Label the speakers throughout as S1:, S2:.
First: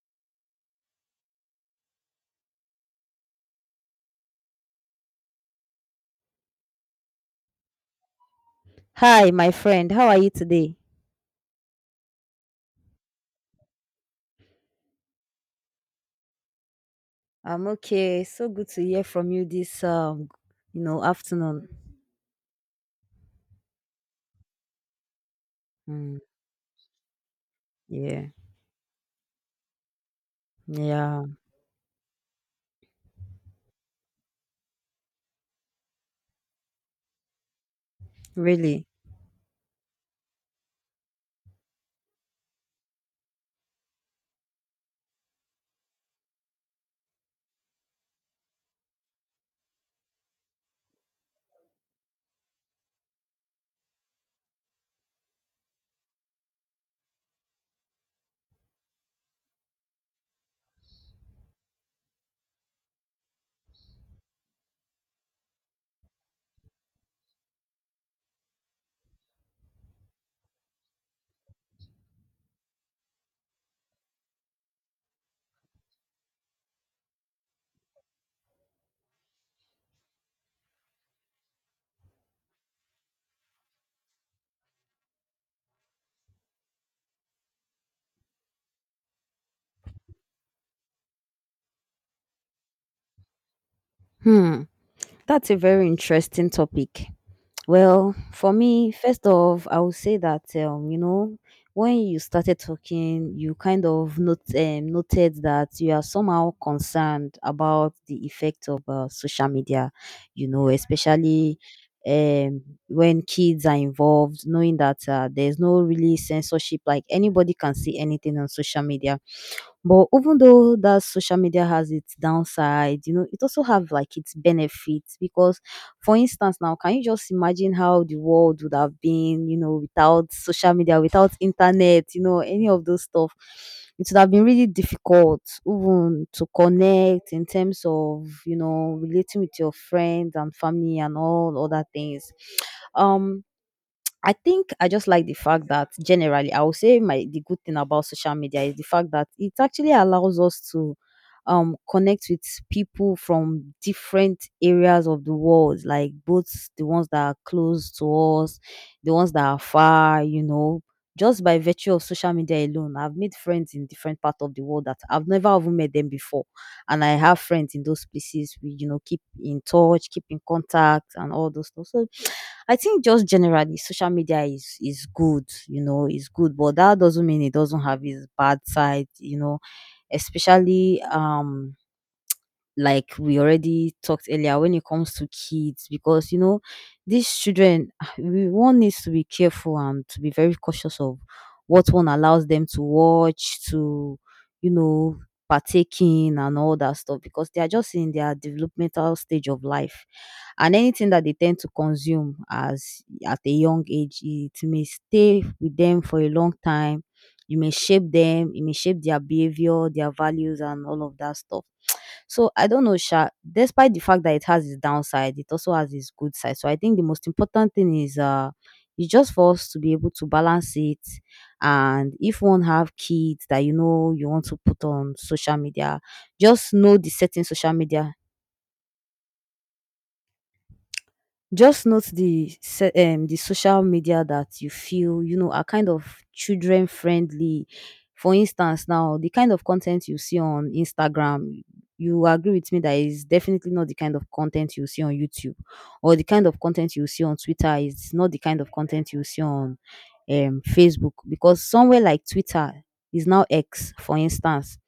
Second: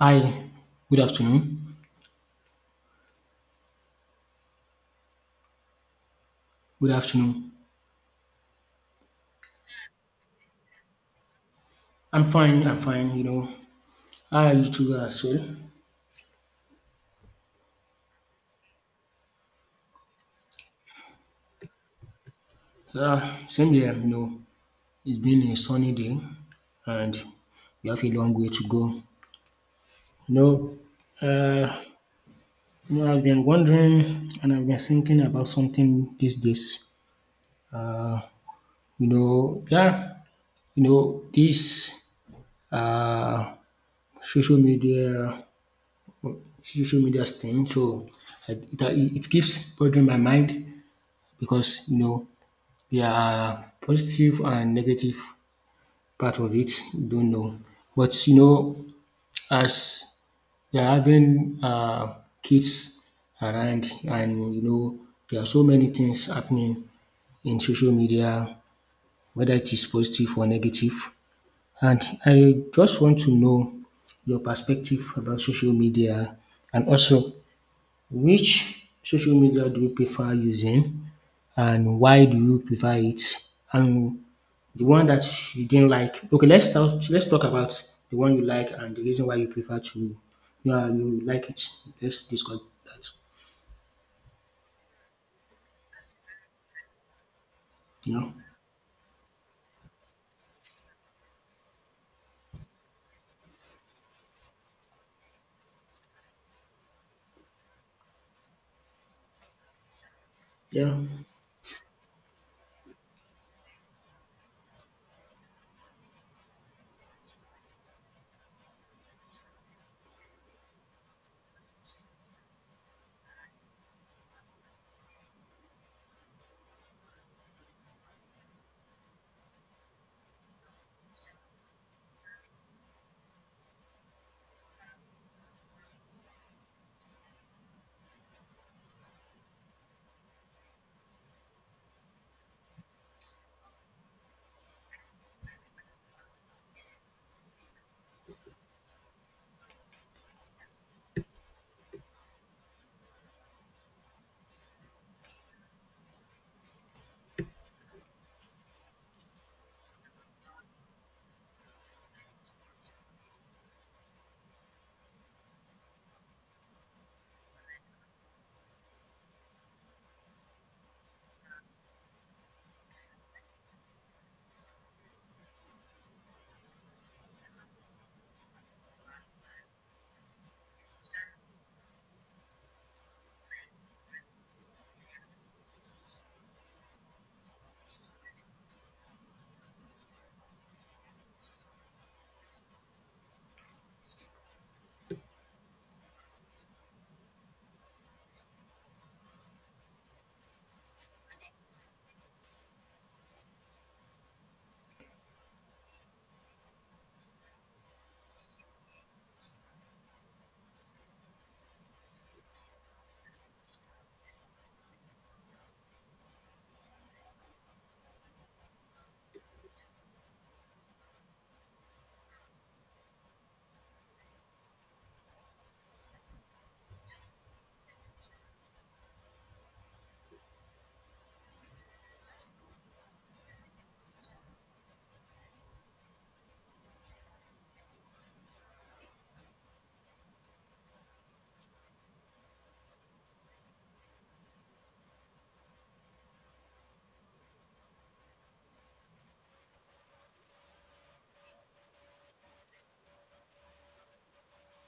S1: Hi, good afternoon. Good afternoon.
S2: Hi, my friend. How are you today?
S1: I'm fine, you know. How are you too as well?
S2: I'm okay. So good to hear from you this afternoon.
S1: Uh, Same here, you know. It's been a sunny day
S2: Mm,
S1: and we have a
S2: yeah.
S1: long way to go. You know,
S2: Yeah,
S1: uh, I've been wondering and I've been thinking about something these days.
S2: really?
S1: You know, yeah, this uh, social media social media thing. So I- it, it keeps bothering my mind because you know their positive and negative part of it, don't know. But you know, as you are having kids around and you know, there are so many things happening in social media, whether it is positive or negative. And I just want to know your perspective about social media and also which social media do you prefer using and why do you prefer it? And the one that you didn't like. Okay, let's talk about the one you like and the reason why you prefer to yeah, you like it. Let's discuss that.
S2: Hmm. That's a very interesting topic. Well,
S1: Yeah.
S2: for me, first off, I would say that when you started talking, you kind of not, noted that you are somehow concerned about the effect of social media, you know,
S1: Yeah.
S2: especially um, when kids are involved, knowing that there's no really censorship. Like anybody can see anything on social media, but even though that social media has its downside, it also have like its benefits. Because for instance now, can you just imagine how the world would have been, you know, without social media, without internet, you know, any of those stuff. It would have been really difficult even to connect in terms of, you know, relating with your friends and family and all other things. Um I think I just like the fact that generally, I would say my the good thing about social media is the fact that it actually allows us to connect with people from different areas of the world, like both the ones that are close to us, the ones that are far. Just by virtue of social media alone, I've made friends in different parts of the world that I've never even met them before. And I have friends in those places. We, you know, keep in touch, keep in contact and all those stuff. So I think just generally social media is good, it's good, but that doesn't mean it doesn't have its bad side, especially like we already talked earlier, when it comes to kids. Because these children we one needs to be careful and to be very cautious of what one allows them to watch, to you know partake in and all that stuff, because they are just in their developmental stage of life, and anything that they tend to consume as at a young age, it may stay with them for a long time. You may shape them, it may shape their behavior, their values and all of that stuff. So I don't know, Sha. Despite the fact that it has its downside, it also has its good side. So I think the most important thing is just for us to be able to balance it. And if one have kids that you want to put on social media, just know the certain social media. Just note the the social media that you feel are kind of children friendly. For instance, now the kind of content you see on Instagram, you agree with me that is definitely not the kind of content you see on YouTube. Or the kind of content you see on Twitter is not the kind of content you see on Facebook, because somewhere like Twitter is now X, for instance,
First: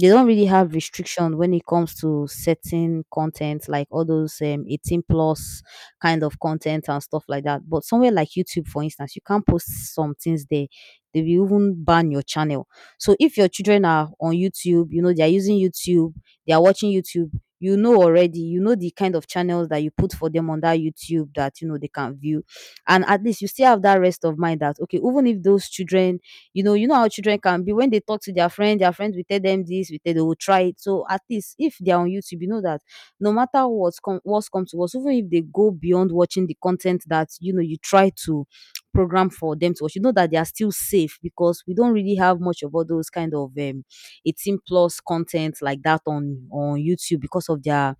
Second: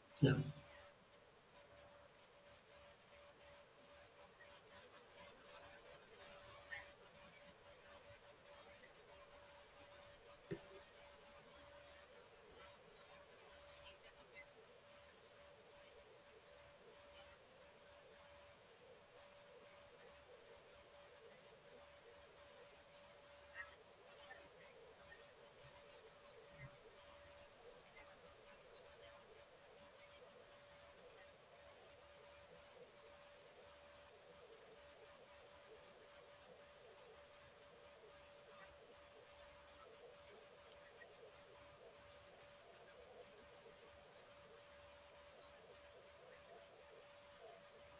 S2: they don't
S1: Yeah.
S2: really have restriction when it comes to certain content, like all those 18 plus kind of content and stuff like that. But somewhere like YouTube, for instance, you can't post some things there, they will even ban your channel. So if your children are on YouTube, they are using YouTube, they are watching YouTube, you know already, you know the kind of channels that you put for them on that YouTube that they can view. And at least you still have that rest of mind that okay, even if those children, you know, you know how children can be. When they talk to their friend will tell them this, will tell they will try it. So at least if they are on YouTube, you know that no matter what's come to us, even if they go beyond watching the content that you try to program for them to watch, you know that they are still safe, because we don't really have much of all those kind of 18 plus content like that on YouTube, because of their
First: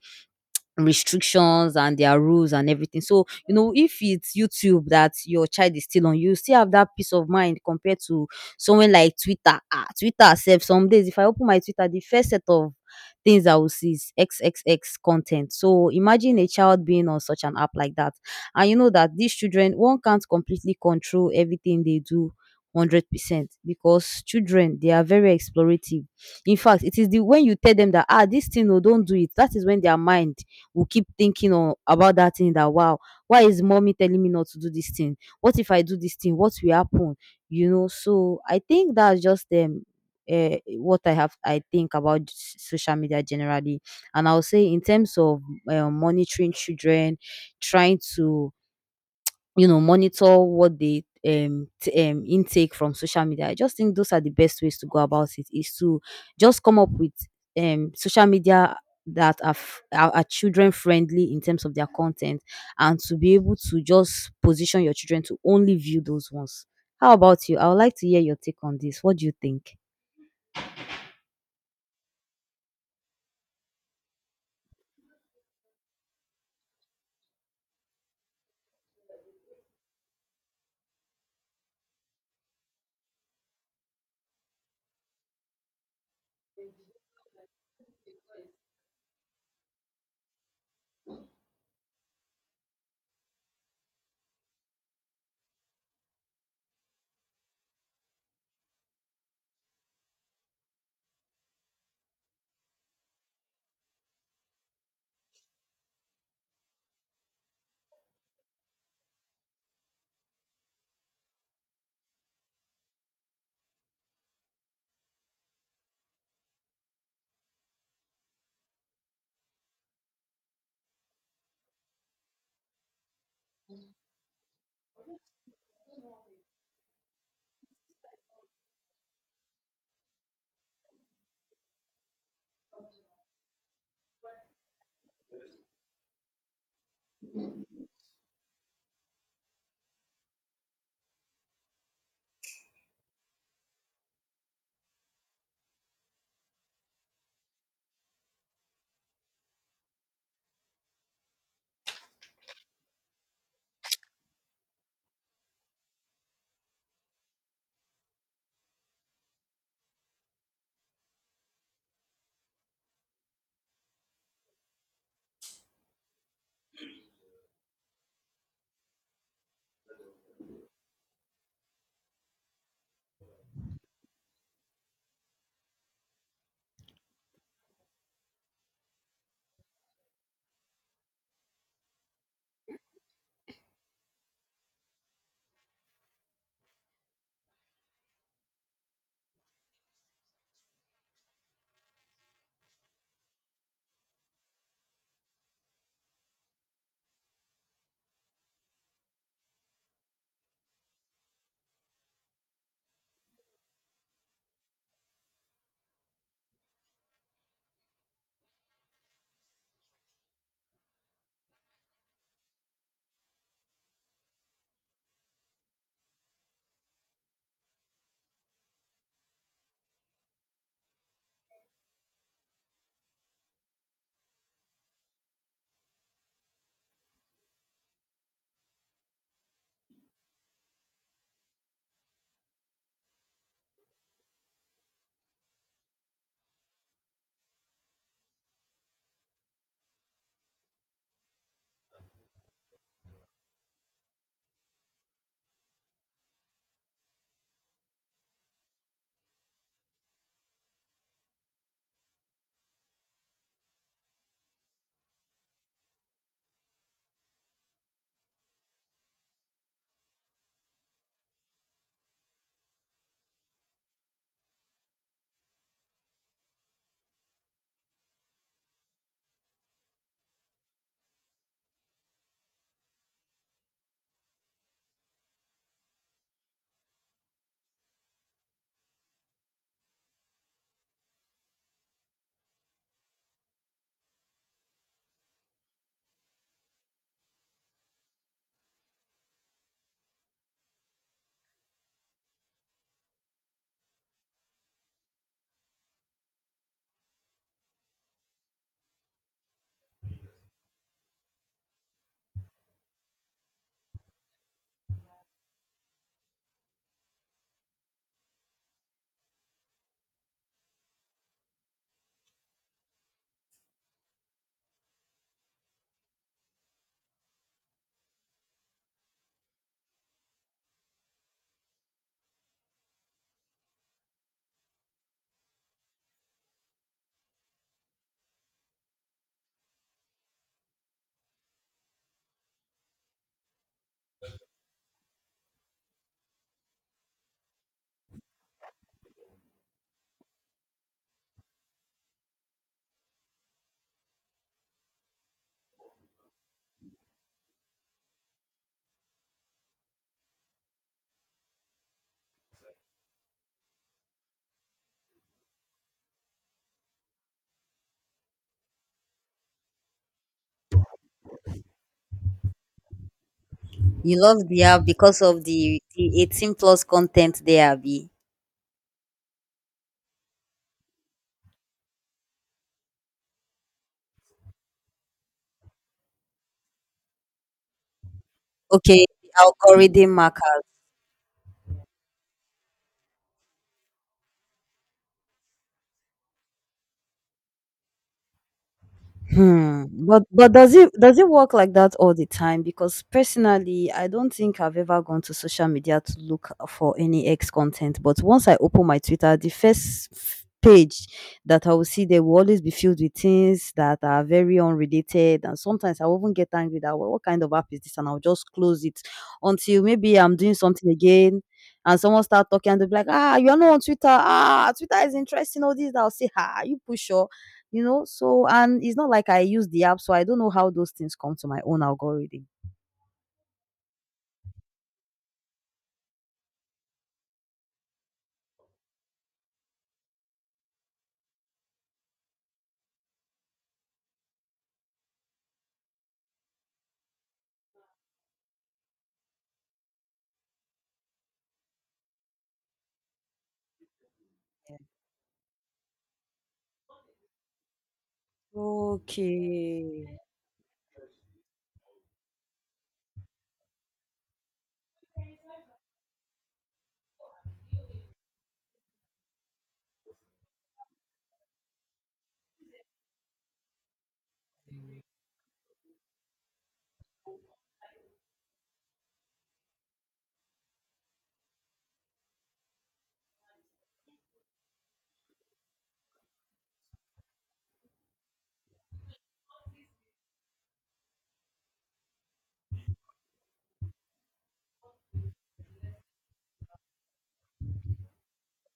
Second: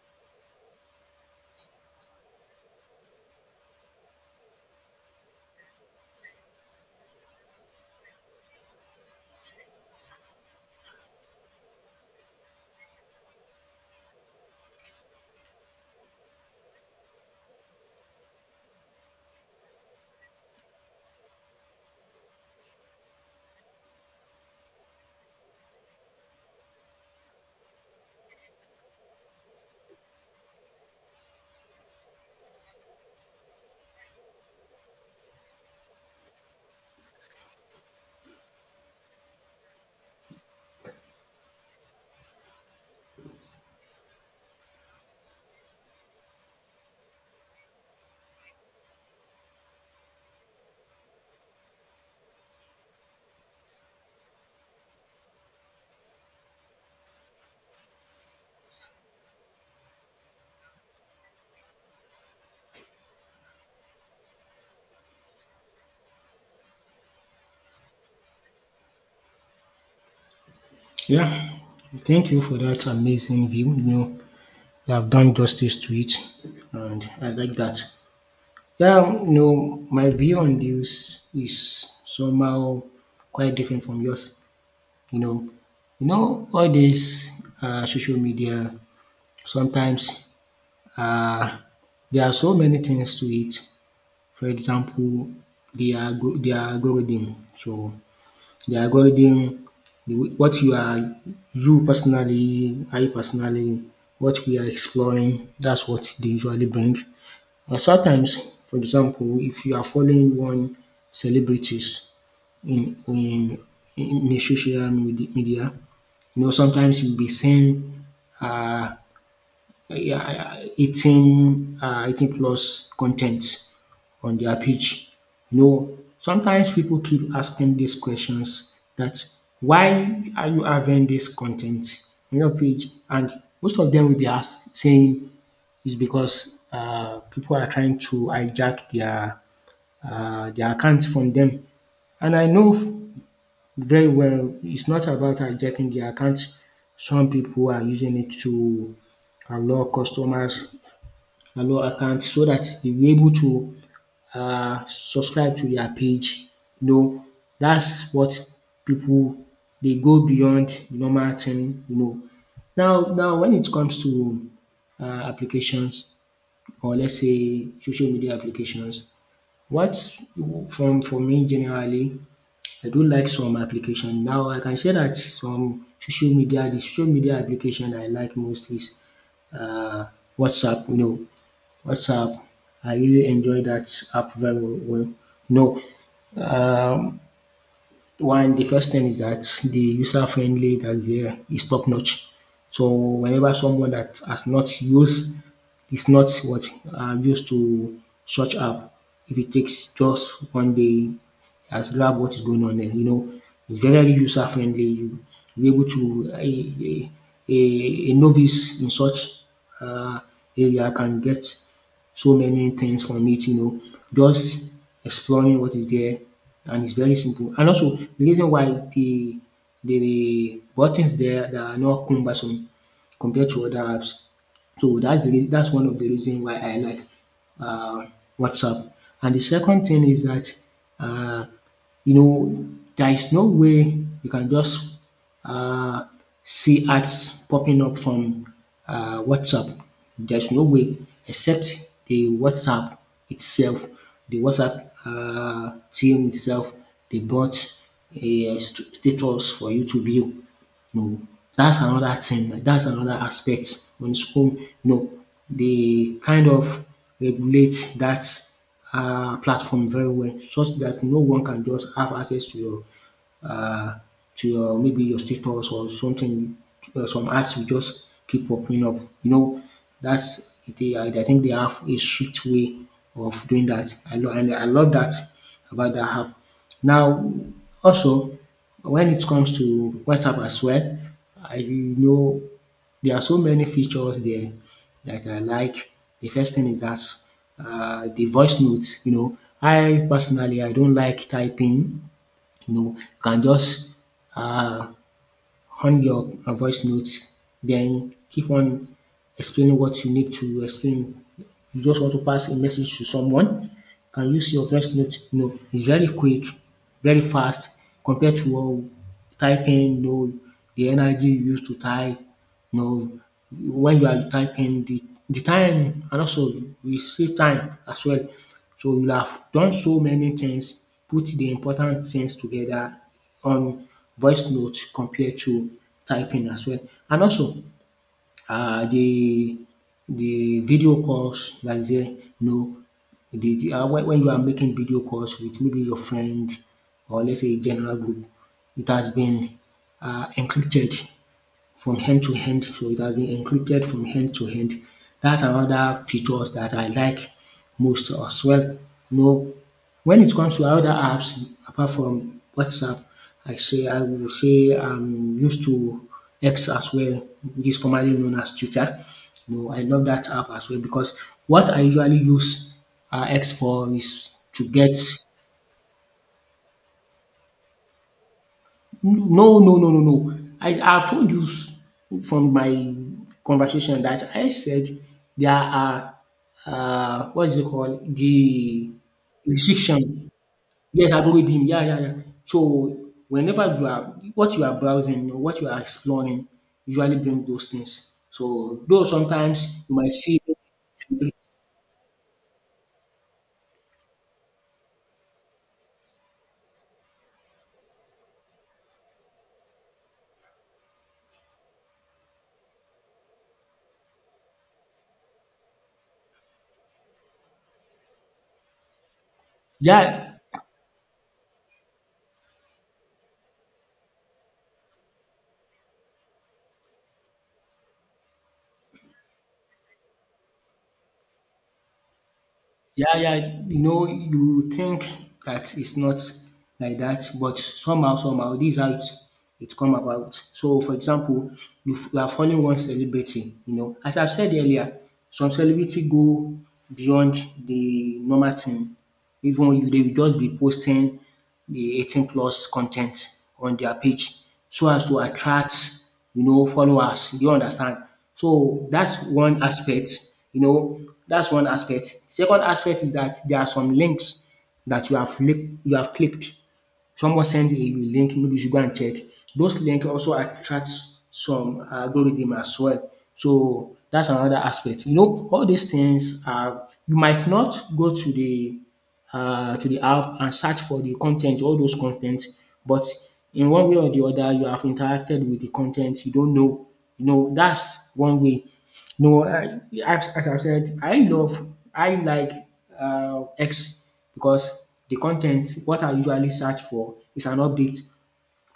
S2: restrictions and their rules and everything. So, if it's YouTube that your child is still on, you still have that peace of mind compared to someone like Twitter. Ah, Twitter self, some days if I open my Twitter, the first set of things I will see is XXX content. So imagine a child being on such an app like that. And you know that these children, one can't completely control everything they do. 100%, because children they are very explorative. In fact, it is the when you tell them that, ah, this thing, no, don't do it, that is when their mind will keep thinking on about that thing, that wow, why is mommy telling me not to do this thing? What if I do this thing? What will happen? You know, so I think that's just what I think about social media generally. And I'll say in terms of monitoring children, trying to monitor what they intake from social media, I just think those are the best ways to go about it is to just come up with social media that are children friendly in terms of their content, and to be able to just position your children to only view those ones. How about you? I would like to hear your take on this. What do you think?
S1: Yeah. Thank you for that amazing view. You know, you have done justice to it and I like that. Yeah, you know, my view on this is somehow quite different from yours. You know you know all dis social media sometimes, um there are so many things to it. For example, the algorithm. So the algorithm, what you are, you personally, I personally, what we are exploring, that's what they usually bring. And sometimes, for example, if you are following one celebrities in in in the social media, media, you know, sometimes you'll be seeing uh, yeah, 18, 18 plus content on their page. You know, sometimes people keep asking these questions that why are you having this content on your page? And most of them will be asked saying it's because people are trying to hijack their accounts from them. And I know very well. It's not about hijacking the account. Some people are using it to allow customers, allow accounts so that they'll be able to subscribe to their page. You know, that's what people they go beyond the normal thing, you know. Now when it comes to applications or let's say social media applications, what from for me generally I do like some application. Now I can say that some social media the social media application I like most is um WhatsApp, you know, WhatsApp. I really enjoy that app very well. No, um one, the first thing is that the user friendly that is there is top notch. So whenever someone that has not used is not what used to such app, if it takes just one day, has grabbed what is going on there. You know, it's very user friendly. You be able to a novice in such uh, area can get so many things from it, you know, just exploring what is there and it's very simple. And also the reason why the buttons there that are not cumbersome compared to other apps. So that's one of the reason why I like uh, WhatsApp. And the second thing is that uh, you know, there is no way you can just uh, see ads popping up from WhatsApp. There's no way except the WhatsApp itself, the WhatsApp team itself, they bought status for you to view. No, that's another thing, like, that's another aspect on school, no, they kind of regulate that platform very well such that no one can just have access uh, to your maybe your status or something. Some ads will just keep popping up. You know, that's they. I think they have a strict way of doing that. I love that about that app. Now, also when it comes to WhatsApp as well, I know there are so many features there that I like. The first thing is that the voice notes. You know, I don't like typing. You know, you can just um on your voice notes then keep on explaining what you need to explain. You just want to pass a message to someone, you can use your voice note, you know, it's very quick, very fast compared to typing, you know, the energy you use to type, you know, when you are typing the time and also you save time as well. So you have done so many things, put the important things together on voice note compared to typing as well. And also um the the video calls that is there, you know, the when you are making video calls with maybe your friend or let's say a general group, it has been encrypted from end to end, so it has been encrypted from end to end. That's another features that I like most as well. No, when it comes to other apps apart from WhatsApp, I will say I'm used to X as well, which is formerly known as Twitter. No, I love that app as well because what I usually use X for
S2: You
S1: is
S2: love the
S1: to
S2: app
S1: get
S2: because of the 18 plus content there, Be
S1: no, no, no, no, no. I have told you from my conversation that I said there are what is it called the
S2: okay, the algorithm
S1: restriction.
S2: mark
S1: Yes, algorithm. Yeah. So whenever you are what you are browsing, or what you are exploring, usually bring those things. So though sometimes
S2: Hmm.
S1: you might
S2: But
S1: see,
S2: but does it work like that all the time? Because personally, I don't think I've ever gone to social media to look for any ex content. But once I open my Twitter, the first page that I will see there will always be filled with things that are very unrelated. And sometimes I will even get angry that, what kind of app is this?" And I'll just close it until maybe I'm
S1: yeah,
S2: doing something again. And someone start talking and they'll be like, ah, you're not on Twitter. Ah, Twitter is interesting. All this. I'll say, ah, you push so, and it's not like I use the app, so I don't know how those things come to my own algorithm.
S1: yeah. You know, you think that it's not like that, but somehow, this is how it come about. So, for example, you are following one celebrity. You know, as I've said earlier, some celebrity go beyond the normal thing. Even you they will just be posting the 18 plus content on their page so as to attract you know followers. Do you understand? So that's one
S2: Okay.
S1: aspect, you know, that's one aspect. Second aspect is that there are some links that you have clicked. Someone send a link, maybe you should go and check. Those link also attracts some algorithm as well. So that's another aspect. You know, all these things are you might not go to the app and search for the content, all those content, but in one way or the other, you have interacted with the content. You don't know. You know, that's one way. No, as I've said, I like X because the content, what I usually search for is an update.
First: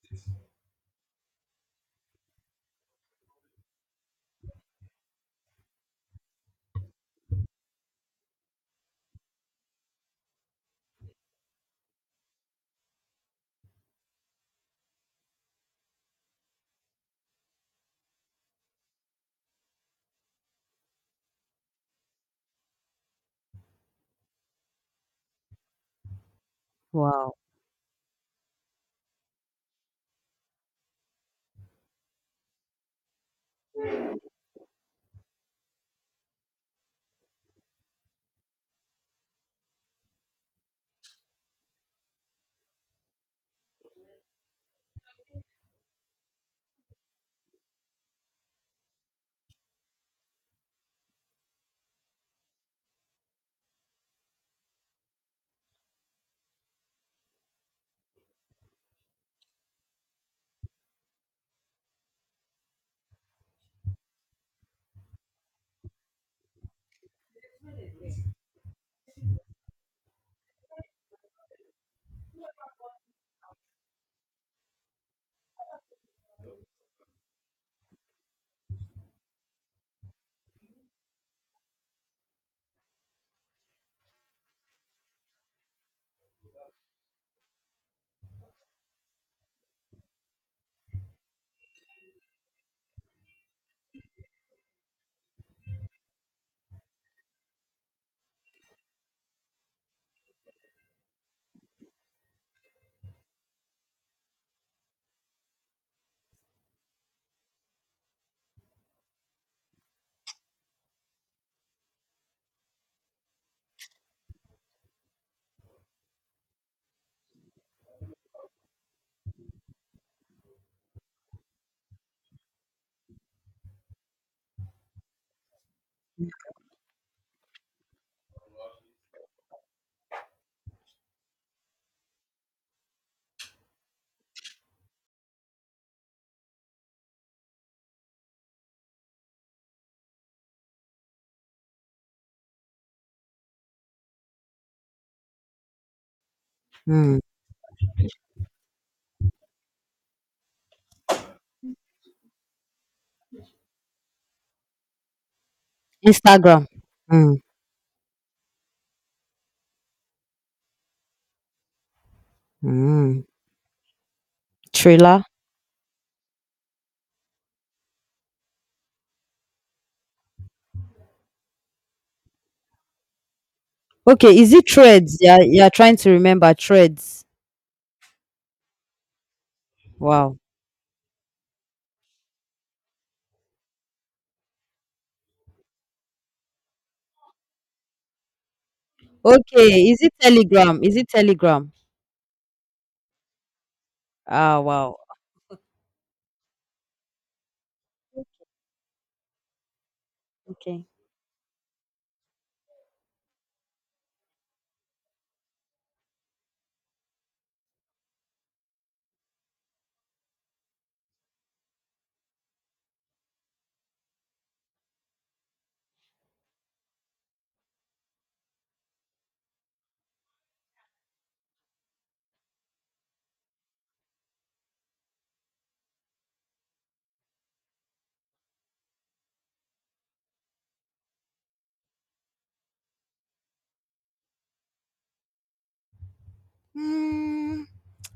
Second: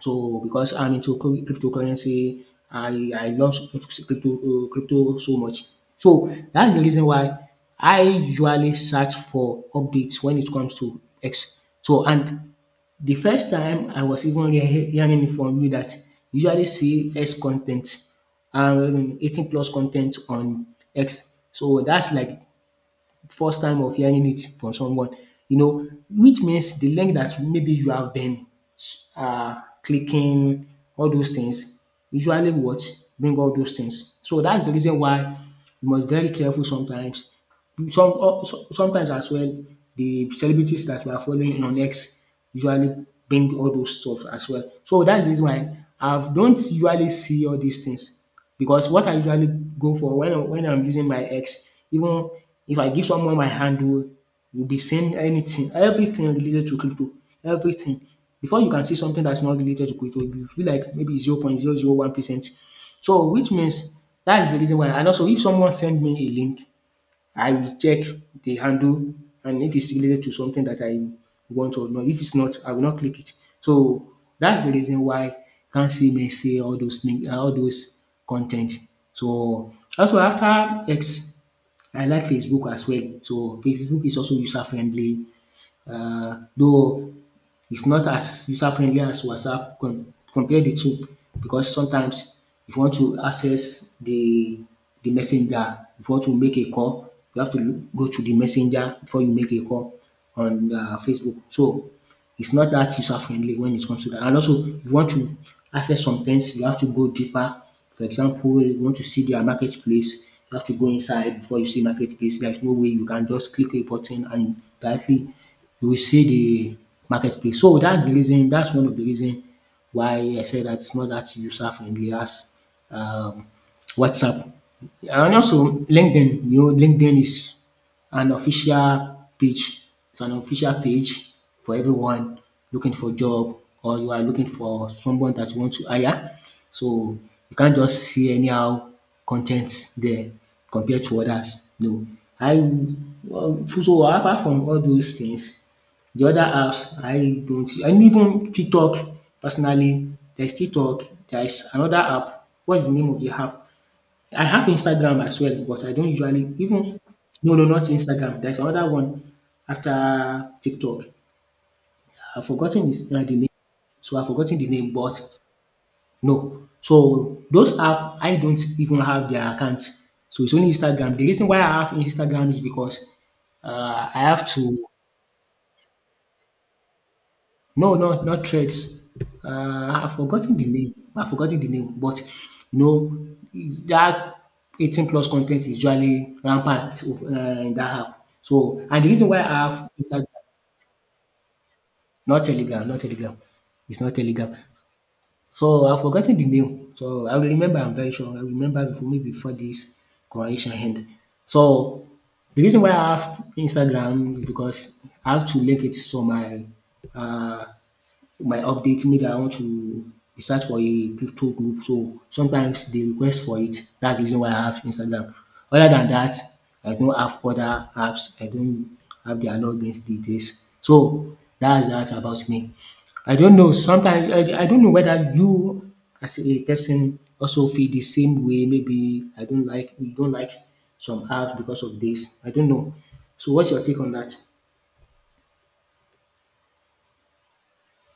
S1: So, because I'm into cryptocurrency, I love crypto, crypto so much. So, that's the reason why I usually search for updates when it comes to X. So, and the first time I was even hearing it from you that you usually see X content, um, 18 plus content on X. So that's like first time of hearing it from someone, you know, which means the link
S2: Wow.
S1: that maybe you have been clicking, all those things usually what bring all those things. So that's the reason why you must be very careful sometimes. Some sometimes as well the celebrities that we are following on X usually bring all those stuff as well. So that's the reason why I don't usually see all these things because what I usually go for when I'm using my ex, even if I give someone my handle, you'll be seeing anything, everything related to crypto, everything. Before you can see something that's not related to crypto, you feel like maybe 0.001%. So which means that's the reason why. And also if someone send me a link I will check the handle and if it's related to something that I want or not. If it's not, I will not click it. So that's the reason why you can't see me see all those things, all those content. So also after X, I like Facebook as well. So Facebook is also user friendly, though it's not as user friendly as WhatsApp. Compare the two, because sometimes if you want to access the messenger, if you want to make a call, you have to go to the messenger before you make a call on Facebook. So it's not that user friendly when it comes to that. And also, if you want to access some things, you have to go deeper. For example, you want to see their marketplace, you have to go inside before you see marketplace. There's no way you can just click a button and directly you will see the marketplace. So that's the reason. That's one of the reason why I said that it's not that user friendly as um, WhatsApp. And also LinkedIn, you know, LinkedIn is an official page. It's an official page for everyone looking for job or you are looking for someone that you want to hire. So you can't just see anyhow content there compared to others. No, I so apart from all those things, the other apps
S2: Mm.
S1: I don't see, and even TikTok personally. There's TikTok. There's another app. What's the name of the app? I have Instagram as well, but I don't usually
S2: Instagram.
S1: even
S2: Mm.
S1: no, no, not Instagram. There's another one after TikTok. I've forgotten his,
S2: Mm.
S1: the name, so I've forgotten the name. But
S2: Trailer.
S1: no, so those app I don't even have their account. So it's only Instagram. The reason why I have Instagram is because I
S2: Okay,
S1: have
S2: is it
S1: to
S2: Threads? Yeah, you're trying to remember Threads.
S1: no, no, not Threads. I've
S2: Wow.
S1: forgotten the name. I've forgotten the name, but you know that 18 plus content is usually rampant of, in that app. So, and the reason why I have
S2: Okay, is it
S1: Instagram,
S2: Telegram? Is it Telegram?
S1: not Telegram, not Telegram, it's not Telegram.
S2: Ah, wow.
S1: So I've forgotten the name. So I will remember. I'm very sure I will remember before maybe before this conversation
S2: Okay.
S1: end. So the reason why I have Instagram is because I have to link it to my uh, my update maybe I want to research for a crypto group so sometimes they request for it. That's the reason why I have Instagram. Other than that I don't have other apps. I don't have their logins details. So that's that about me. I don't know sometimes I don't know whether you as a person also feel the same way. Maybe I don't like you don't like some apps because of this I don't know. So what's your take on that?
S2: Mm,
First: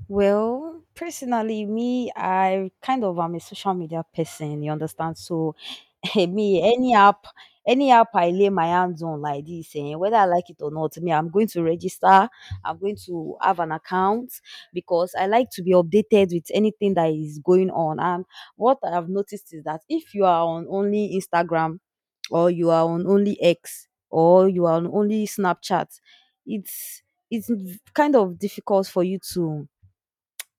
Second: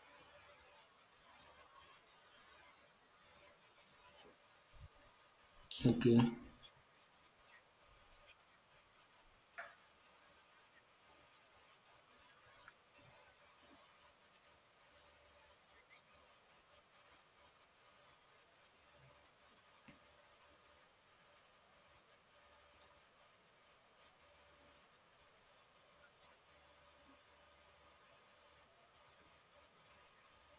S2: well, personally, me, I kind of am a social media person, you understand? So,
S1: Okay.
S2: me, any app I lay my hands on like this, eh, whether I like it or not, me, I'm going to register, I'm going to have an account, because I like to be updated with anything that is going on. And what I've noticed is that if you are on only Instagram, or you are on only X, or you are on only Snapchat, it's it's kind of difficult for you to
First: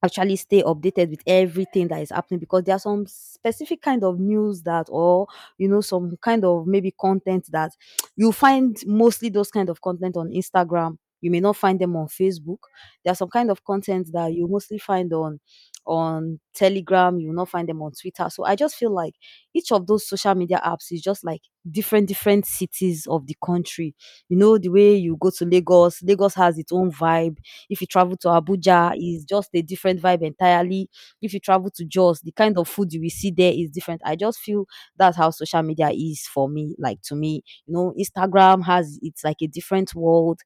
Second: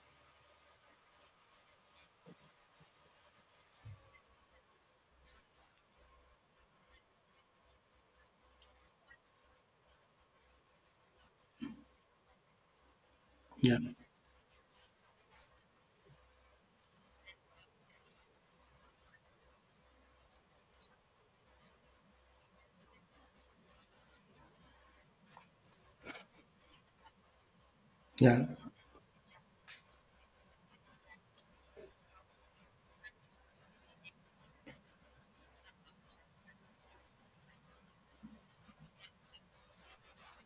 S2: actually stay updated with everything that is happening, because there are some specific kind of news that or some kind of maybe content that you find mostly. Those kind of content on Instagram, you may not find them on Facebook. There are some kind of
S1: Yeah.
S2: content that you mostly find on Telegram, you will not find them on Twitter. So I just feel like each of those social media apps is just like different different cities of the country. You know, the way you go to Lagos, Lagos has its own vibe. If you travel to
S1: Yeah.
S2: Abuja, it's just a different vibe entirely. If you travel to Jos, the kind of food you will see there is different. I just feel that's how social media is for me. Like, to me, Instagram has it's like a different world.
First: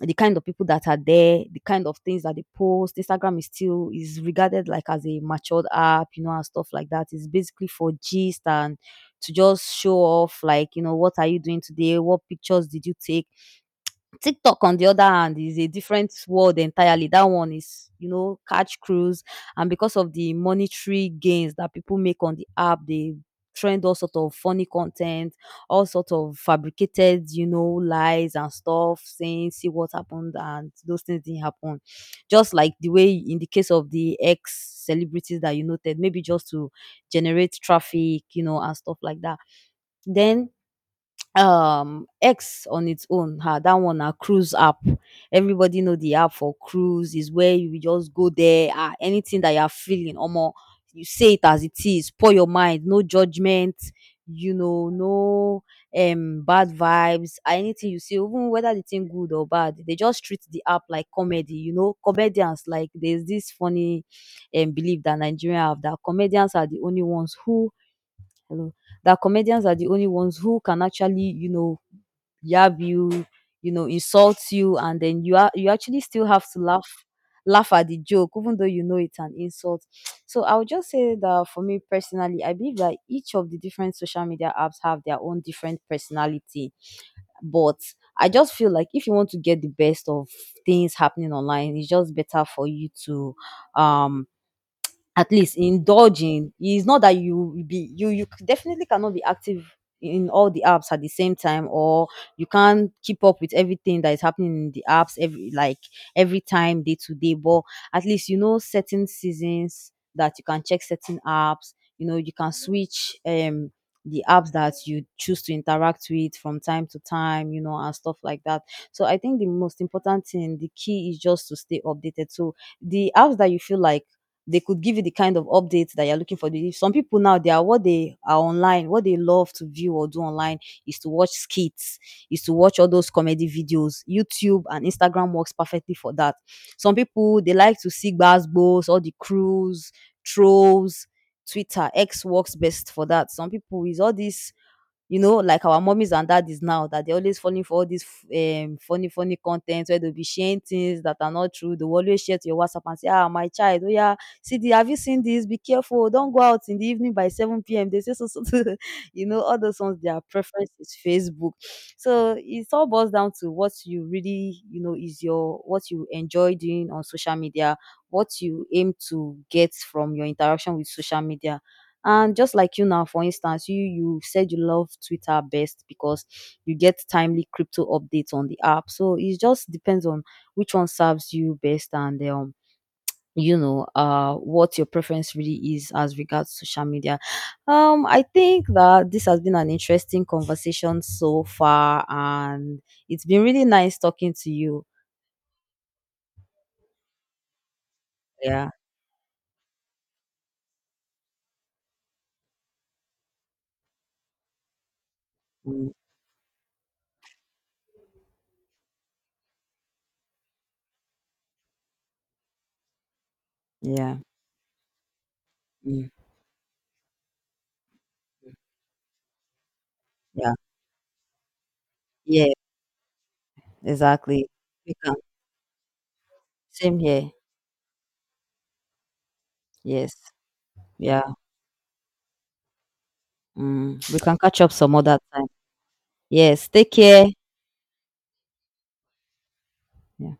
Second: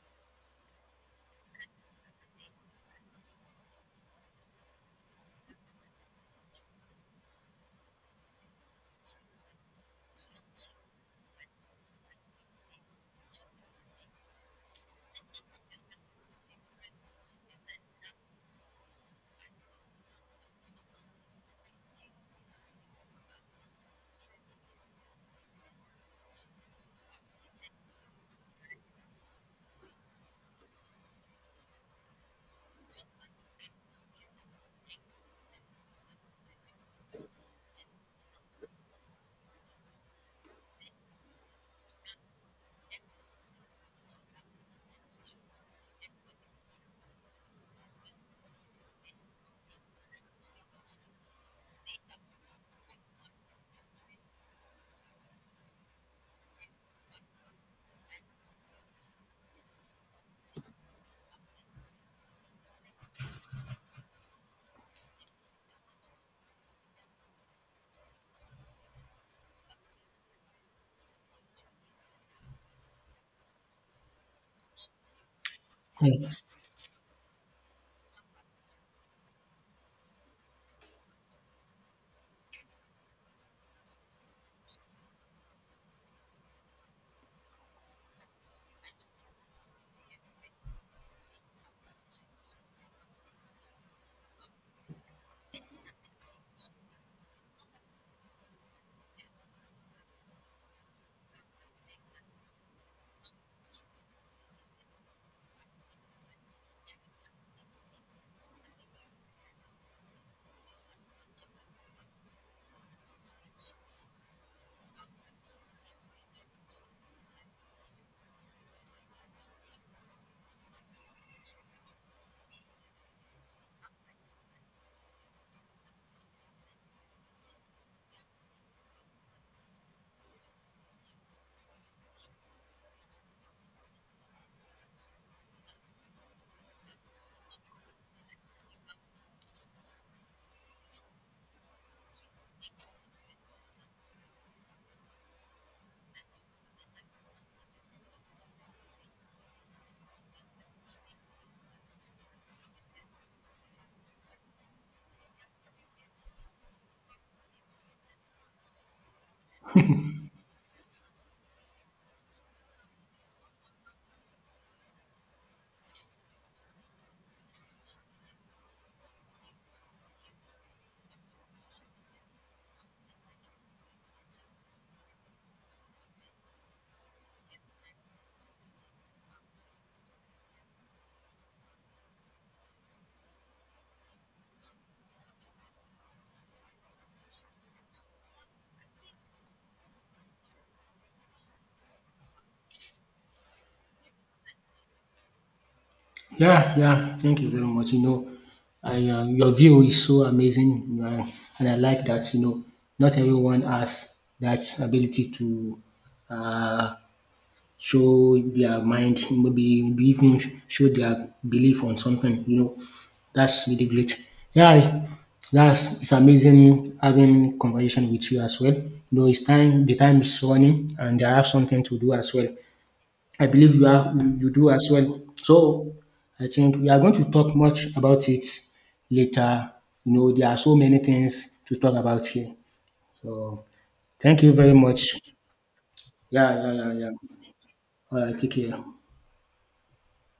S2: The kind of people that are there, the kind of things that they post. Instagram is still is regarded like as a matured app, and stuff like that. It's basically for gist and to just show off, like, you know, what are you doing today, what pictures did you take? TikTok, on the other hand, is a different world entirely. That one is, catch crews, and because of the monetary gains that people make on the app, they trend all sort of funny content, all sort of fabricated, lies and stuff, saying see what happened and those things didn't happen. Just like the way, in the case of the ex celebrities that you noted, maybe just to generate traffic, and stuff like that. Then X on its own, ah, that one na cruise app. Everybody know the app for cruise is where you just go there, ah, anything that you are feeling, omo, you say it as it is, pour your mind, no judgment, no bad vibes, ah, anything you see, even whether the thing good or bad, they just treat the app like comedy, you know, comedians like there's this funny belief that Nigerians have that comedians are the only ones who Hello. That comedians are the only ones who can actually, you know, yab you, you know, insult you, and then you actually still
S1: Yeah.
S2: have to laugh at the joke, even though you know it's an insult. So I would just say that for me personally, I believe that each of the different social media apps have their own different personality. But I just feel like if you want to get the best of things happening online, it's just better for you to um at least indulging it's not that you will be definitely cannot be active in all the apps at the same time, or you can't keep up with everything that is happening in the apps every like every time day to day. But at least you know certain seasons that you can check certain apps, you know, you can switch the apps that you choose to interact with from time to time, and stuff like that. So I think the most important thing, the key is just to stay updated. So the apps that you feel like they could give you the kind of updates that you're looking for. Some people now, they are what they are online, what they love to view or do online is to watch skits, is to watch all those comedy videos. YouTube and Instagram works perfectly for that. Some people they like to see gbasgbos, all the crews, trolls, Twitter, X works best for that. Some people is all these, like our mummies and daddies now, that they're always falling for all this funny content where they'll be sharing things that are not true. They'll always share to your WhatsApp and say, "Ah, my child, oh yeah, see, the, have you seen this? Be careful. Oh, don't go out in the evening by 7 p.m. They say so, so, so." All those ones, their preference is Facebook. So it all boils down to what you really, is your, what you enjoy doing on social media, what you aim to get from your interaction with social media. And just like you now, for instance, you said you love Twitter best because you get timely crypto updates on the app. So it just depends on which one serves you best, and you know, what your preference really is as regards social media. I think that this has been an interesting conversation so far, and it's been really nice talking to you.
S1: Yeah, yeah. Thank you very much. You know,
S2: Yeah.
S1: I your view is so amazing, and I like that. You know, not everyone has that ability to
S2: Mm,
S1: uh, show their mind, maybe even show their belief on something. You know, that's really great.
S2: yeah.
S1: That's
S2: Mm,
S1: it's amazing having conversation with you as well. You know, it's time. The time is
S2: yeah.
S1: running, and I have something to do as
S2: Yeah.
S1: well. I believe you are
S2: Exactly.
S1: you do as
S2: We
S1: well.
S2: can.
S1: So I think we
S2: Same
S1: are going to
S2: here.
S1: talk much about it later. You
S2: Yes.
S1: know, there are so many
S2: Yeah.
S1: things to talk about here. So
S2: Mm, we can
S1: thank you
S2: catch up
S1: very
S2: some
S1: much.
S2: other time.
S1: Yeah,
S2: Yes,
S1: yeah,
S2: take
S1: yeah,
S2: care.
S1: yeah. All right, take care.
S2: Yeah.